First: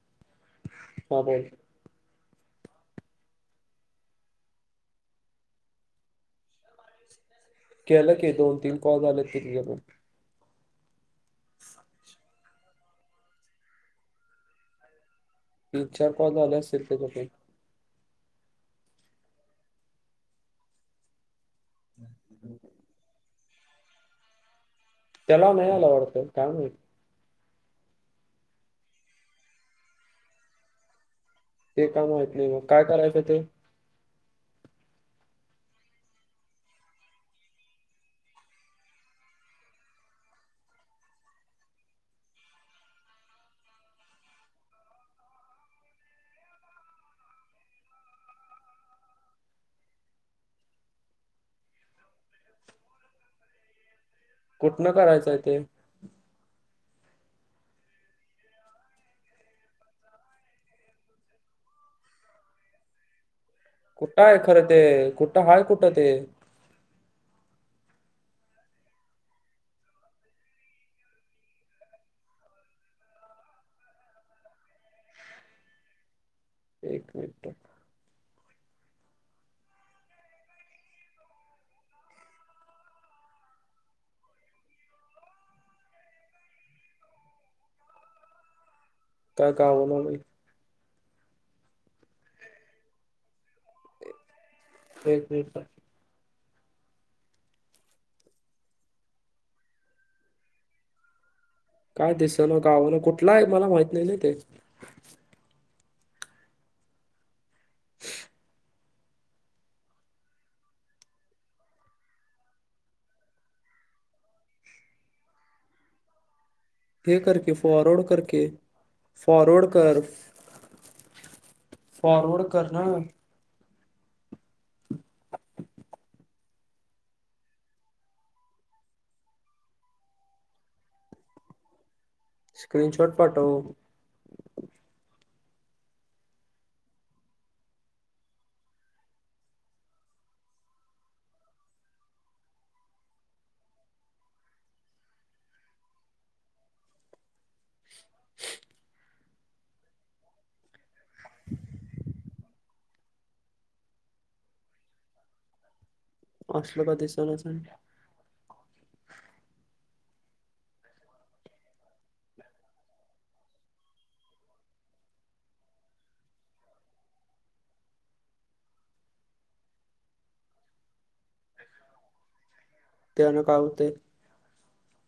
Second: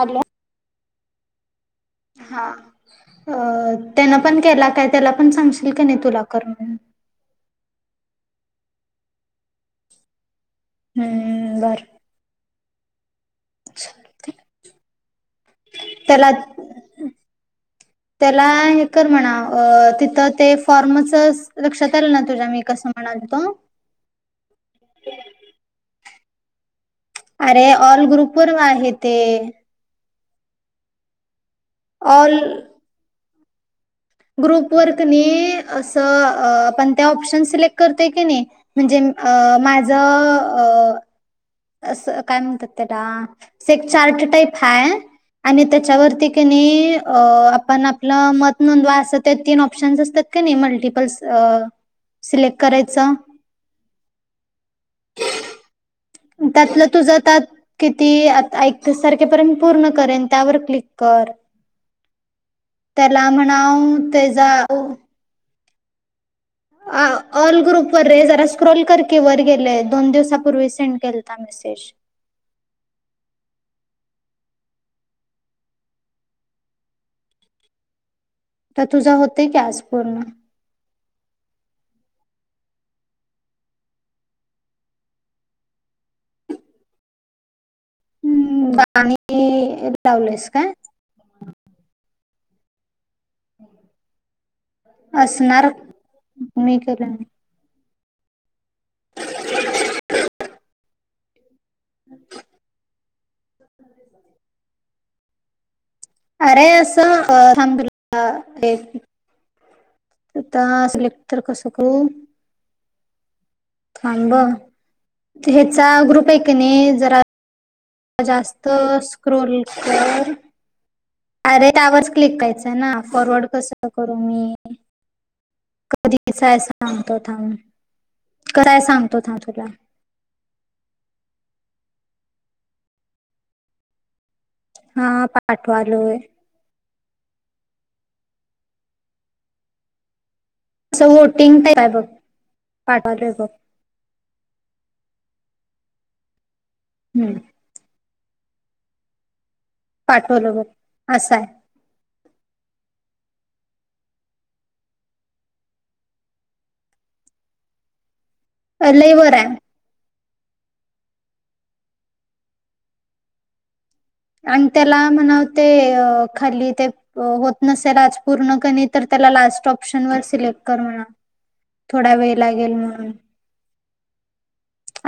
आल्या. हा बोल? हा, अ त्यान पण केला काय त्याला पण सांगशील कनी तुला कर म्हणून. केला की दोन तीन कॉल झालेत तिज पण. हम्म बर. चालतय. तीन चार कॉल झाले असेल त्याज पण. त्याला हे कर म्हणाव अ तिथं ते फॉर्मच च लक्षात आलन तुज्या मी कसं म्हणालतो? त्याला नाही आला वाटतं, काय माहीत? अरे ऑल ग्रुप वर आहे ते. ते का ऑल माहीत नाही म काय करायचं ते? ग्रुपवर कणी असं आपण त्या ऑप्शन सिलेक्ट करतोय कनी? म्हणजे अ माझं अ असं काय म्हणत्यात तेला, अस एक चार्ट टाईप हाय. आणि त्याच्यावरती कणी अ आपण आपलं मत नोंदवा असं ते तीन ऑप्शन्स असत्यात. कणी मल्टिपल्स, सिलेक्ट करायचं. कुठनं करायचं आहे ते? त्यातलं तुझं आतात किती आता एकतीस तारखेपर्यंत पूर्ण करेन त्यावर क्लिक कर. त्याला म्हणा कुठं हाय खर ते, कुठं हाय कुठं ते? ऑल ग्रुप वर रे, जरा स्क्रोल कर की वर गेलेय दोन दिवसापूर्वी सेंड केलता. हा मेसेज एक मिनट त तुझं होतेय की आज पूर्ण हम्म आणि काय तू गावाला नाही लावलस काय? एक मिनिट असणार मी केलय. काय दिसन, गावना कुठला आहे मला माहित नाही न ते अरे अस अ ठाम तुला हे आता सिलेक्टर तर कसं करू? थांब अ ह्याचा ग्रुप आहे क नी हेे कर की फॉरवर्ड क जास्त स्क्रोल कर. अरे त्यावरच क्लिक फॉरवर्ड कर करायचं ना न, फॉरवर्ड कसं करू मी? कधी [unintelligible] सांगतो थांब, कराया सांगतो थांब तुला. स्क्रीनशॉट पाठव. हा पाठवालोय. असं वोटिंग ते काय बघ पाठवालय बघ. हम्म [inaudible] पाठवल बघ असाय. असल का दिसना सं लय वर आहे. आणि त्याला म्हणाव ते खाली ते होत नसेल आज पूर्ण का नी, तर त्याला लास्ट ऑप्शन वर सिलेक्ट कर म्हणा. थोडा वेळ लागेल म तेनं काय होते?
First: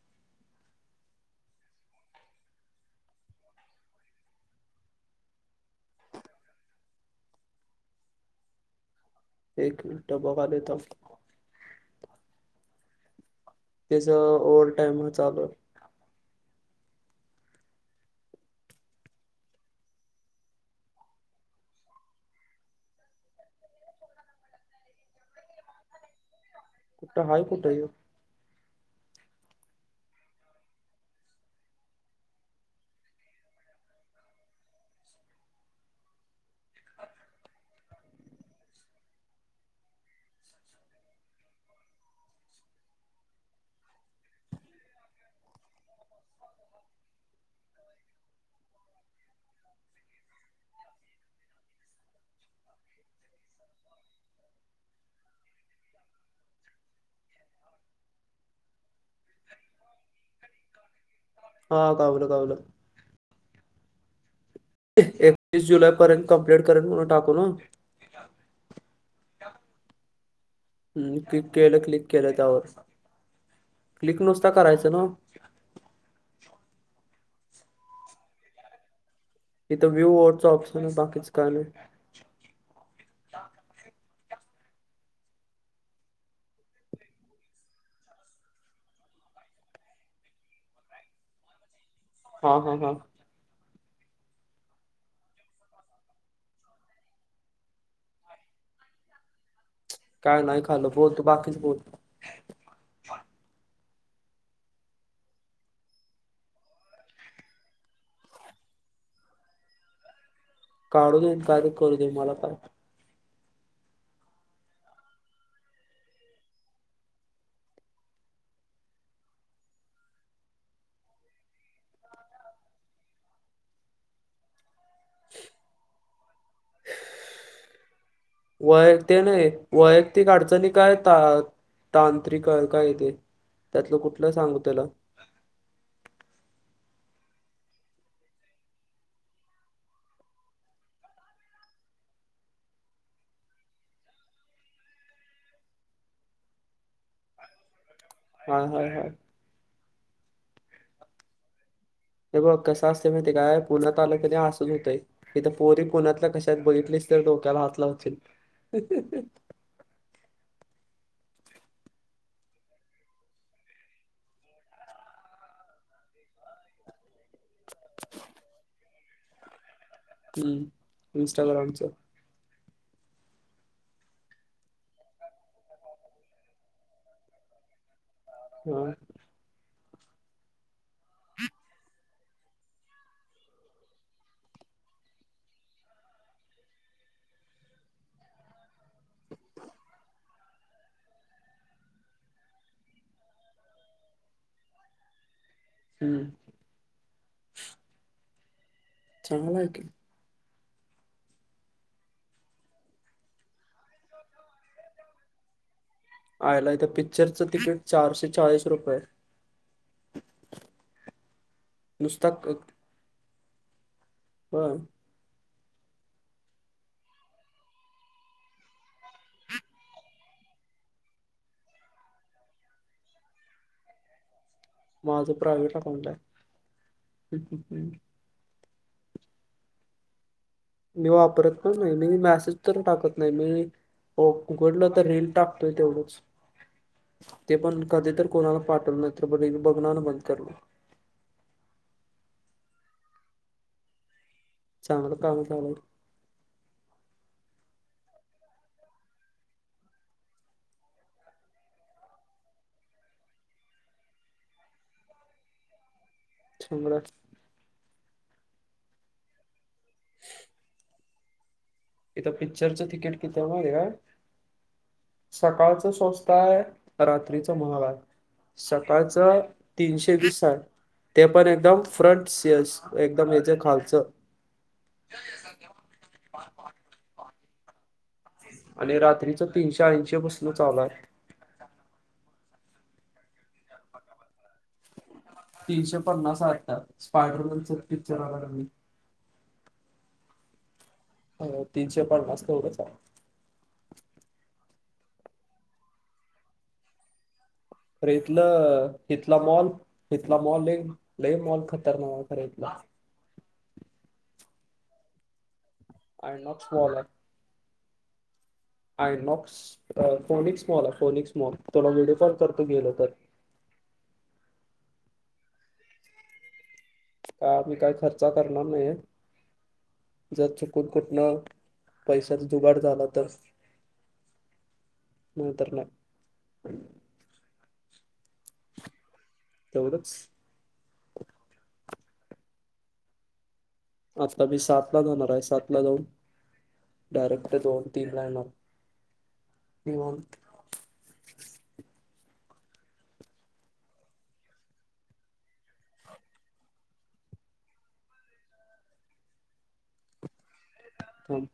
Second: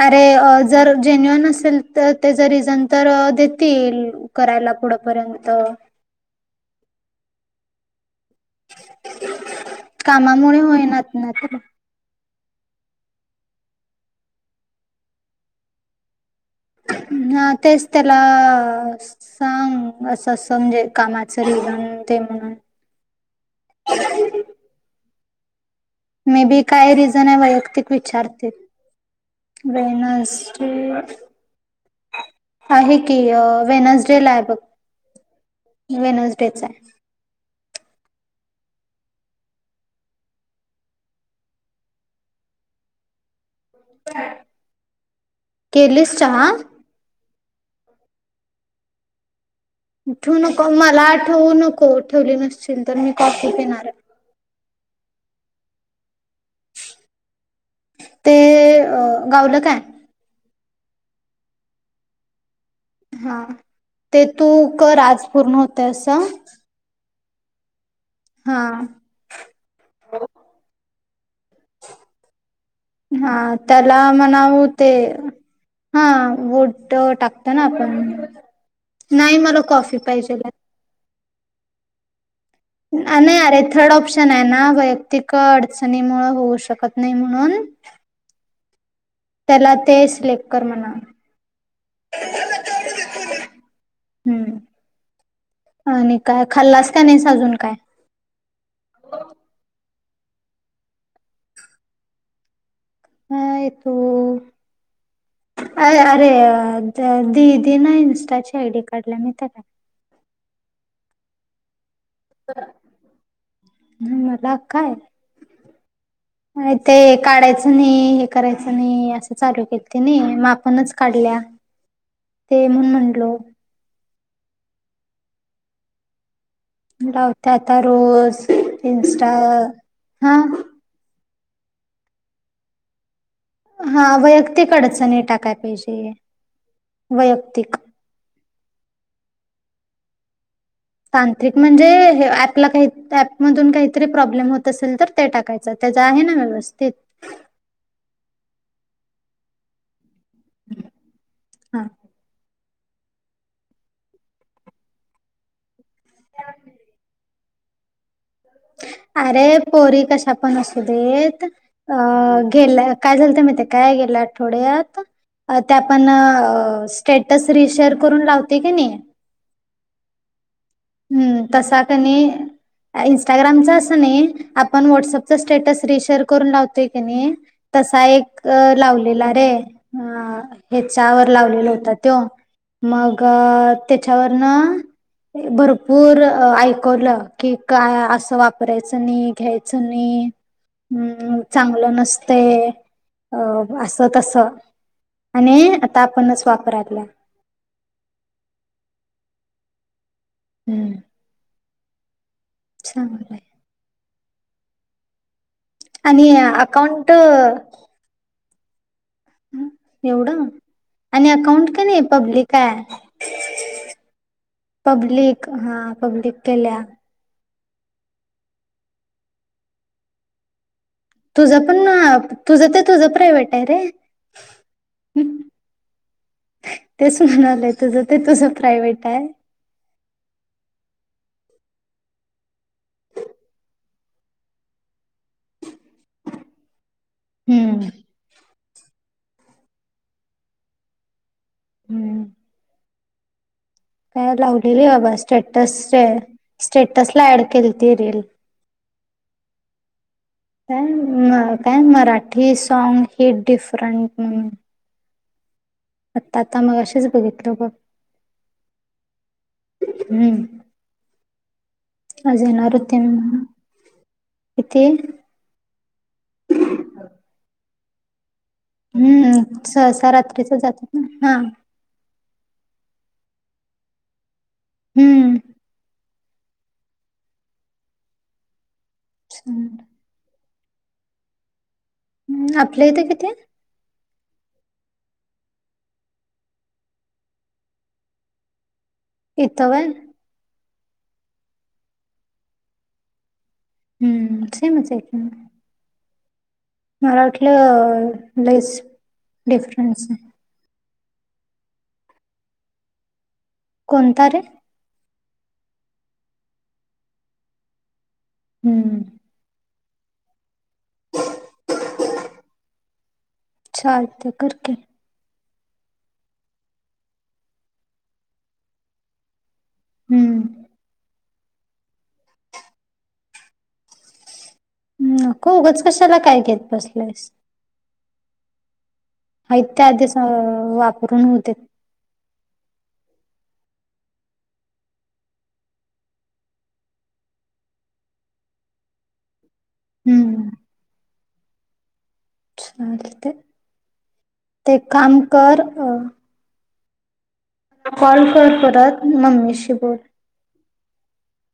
अरे जर अ जेन्युअन असेल तर त्याच रिझन तर देतील करायला पुढपर्यंत. एक मिनिट बघायला कामामुळे येतो होय ना त न तेल. त्याचं ओव्हर टाइम अ चालूय. हा तेच त्याला सांग अस अस म्हणजे कामाचं दे म्हणून. [unintelligible] मे बी काय कुठं रिझन आहे हाय कुठं ह्यो? वैयक्तिक विचारतील. वेनस डे आहे की वेनसडे ला आहे बघ, वेनसडेच आहे. केलीस चहा? उ ठेऊ नको मला ठेवू नको ठेवली नसतील तर, मी कॉफी पिणार आहे. ते अ गावलं काय? हा गावल गावलं. हा ते तू कर आज पूर्ण होतंयसा. करण वर टाकू ना हा का हम्म क्लिक केलं क्लिक केलं त्यावर हा त्याला क्लिक नुसता म्हणाव ते करायचं ना हा वोट टाकतो ना आपण नाही मग इथं व्ह्यू वोटचं ऑप्शन आहे बाकीचं काय नाही नाही नाही अरे थर्ड ऑप्शन आहे ना वैयक्तिक अडचणीमूळ होऊ शकत नाही म्हणून त्याला ते सिलेक्ट कर म्हणा. हा हा हा. हम्म आणि काय खाल्लास का नाही सा अजून काय काय नाही खाल्ल बोल तू बाकीच बोल काय तू अरे अरे अह दिदी ना इन्स्टाची आयडी काढल्या माहितीय काढून दे अन काय बी करू दे मला काय. हम्म मला काय [inaudible] अह ते काढायचं नाही हे करायचं नाही असं चालू केेलती नाइ म आपणच काढल्या ह [inaudible] ते म्हणून म्हटलो. [inaudible] लावते आता रोज वय ते इन्स्टा नाही वैयक्तिक हा अडचणी काय त तांत्रिक काय ते त्यातलं हा कुठलं सांगू वैयक्तिक त्याला? अडचणी टाकाय पाहिजे वैयक्तिक तांत्रिक म्हणजे ऍपला काही ऍप मधून काहीतरी प्रॉब्लेम होत असेल तर ते टाकायच. च त्याचा आहे ना व्यवस्थित? हा हाय हाय. हा. हे बघ कसं असतय माहित आहे काय पूर्ण तालुक्याने अस लिहितेय. इथ पोरी पुण्यातल्या कश्याहायीत बघितलीस तर डोक्याला हात लावशील. अरे पोरी कशा पण असू देत अह गेल्या काय झालत माहीतीये काय गेल्या आठवड्यात अह ते आपण अह स्टेटस रिशेअर करून लावतेय की नाही हम्म. हम्म तसा इंस्टाग्रामचं त्यांनी इन्स्टाग्रामचा असं नाही आपण व्हॉट्सअपचा स्टेटस रिशेअर करून लावतोय की नाही तसा एक हा लावलेला रे. अह हेच्यावर लावलेल होता त्यो मग त्याच्यावर ना भरप पूर ऐकवलं की काय असं वापरायच नाही, घ्यायच नाही. हम्म चांगलं नसतय अह असं तस आणि आता हम्म आपणच वापराल्या चांगल आहे की. हम्म. चांगल आहे. आणि आयला इथं अकाउंट पिक्चरच तिकीट चारशे चाळीस रुपये आहे. एवढं आणि अकाउंट का नाही नुसता पब्लिक आहे. बर. पब्लिक हां पब्लिक केल्या तुझं पण, तुझं ते तुझं प्रायव्हेट आहे रे माझ प्रायव्हेट अकाउंट आहे. तेच म्हणालय तुझं ते तुझं प्रायव्हेटाय. मी वापरत पण नाही, नाही मी मेसेज तर टाकत नाही. मी उघडलं तर रील टाकतोय तेवढंच, ते पण हम्म कधी तर कोणाला पाठवल ना [unintelligible] रिल बघणार न बंद करणार. हम्म. काय लावलेली बाबा चांगलं काम झालं स्टेटस स्टेटस ला ऍड केलती रिल. काय म काय मराठी साँग हे डिफरंट म्हणून. आता चांगलं मगाशीच बघितलं बघ. हम्म. इथं आज येणार पिकच्चरचं होते तिकीट किती म्हणून आहे माहितीय काय? किती सकाळचं स्वस्थ आहे, रात्रीचं महाग आहे. सकाळचं हम्म सहसा तीनशे वीस रात्रीच हाय, जातात ना ते हा पण एकदम फ्रंट्स येस एकदम याच खालचं. हम्म आणि रात्रीच तीनशे ऐंशीे पासन चालूय. आपल्या इथं कितीय? तीनशे पन्नास हाय वाटतं. स्पायडरमनच पिक्चर आला कनी इथं व्हय? हो तीनशे पन्नास तेवढंचाय. हम्म, हाय ना स्वस्थ मग. मला वाटलं तर लईच इथलं हितला मॉल डिफरन्स आहे हितला मॉल लई, लई मॉल खतरनाक हाय खरं हितला. कोणता रे? आयनॉक्स मॉल हाय. हम्म आयनॉक्स अं फोनिकस मॉल हाय फोनिकस मॉल, तुला व्हिडिओ कॉल करतो गेलो तर चालतय कर की. काय आम्ही काय खर्चा करणार नाहीे, जर हम्म कुठं कुठनं पैशाचा जुगाड झाला तर नको नाहीतर उगंच नाही कशाला काय घेत बसलायस. हायत ते आधी तेवढंच वापरून हू देत. आता मी सात ला जाणाराय, सात ला जाऊन डायरेक्ट दोन, तीन ला येणारं निवांत. हम्म ते एक काम कर अं कॉल कर परत मम्मीशी बोल. थांब.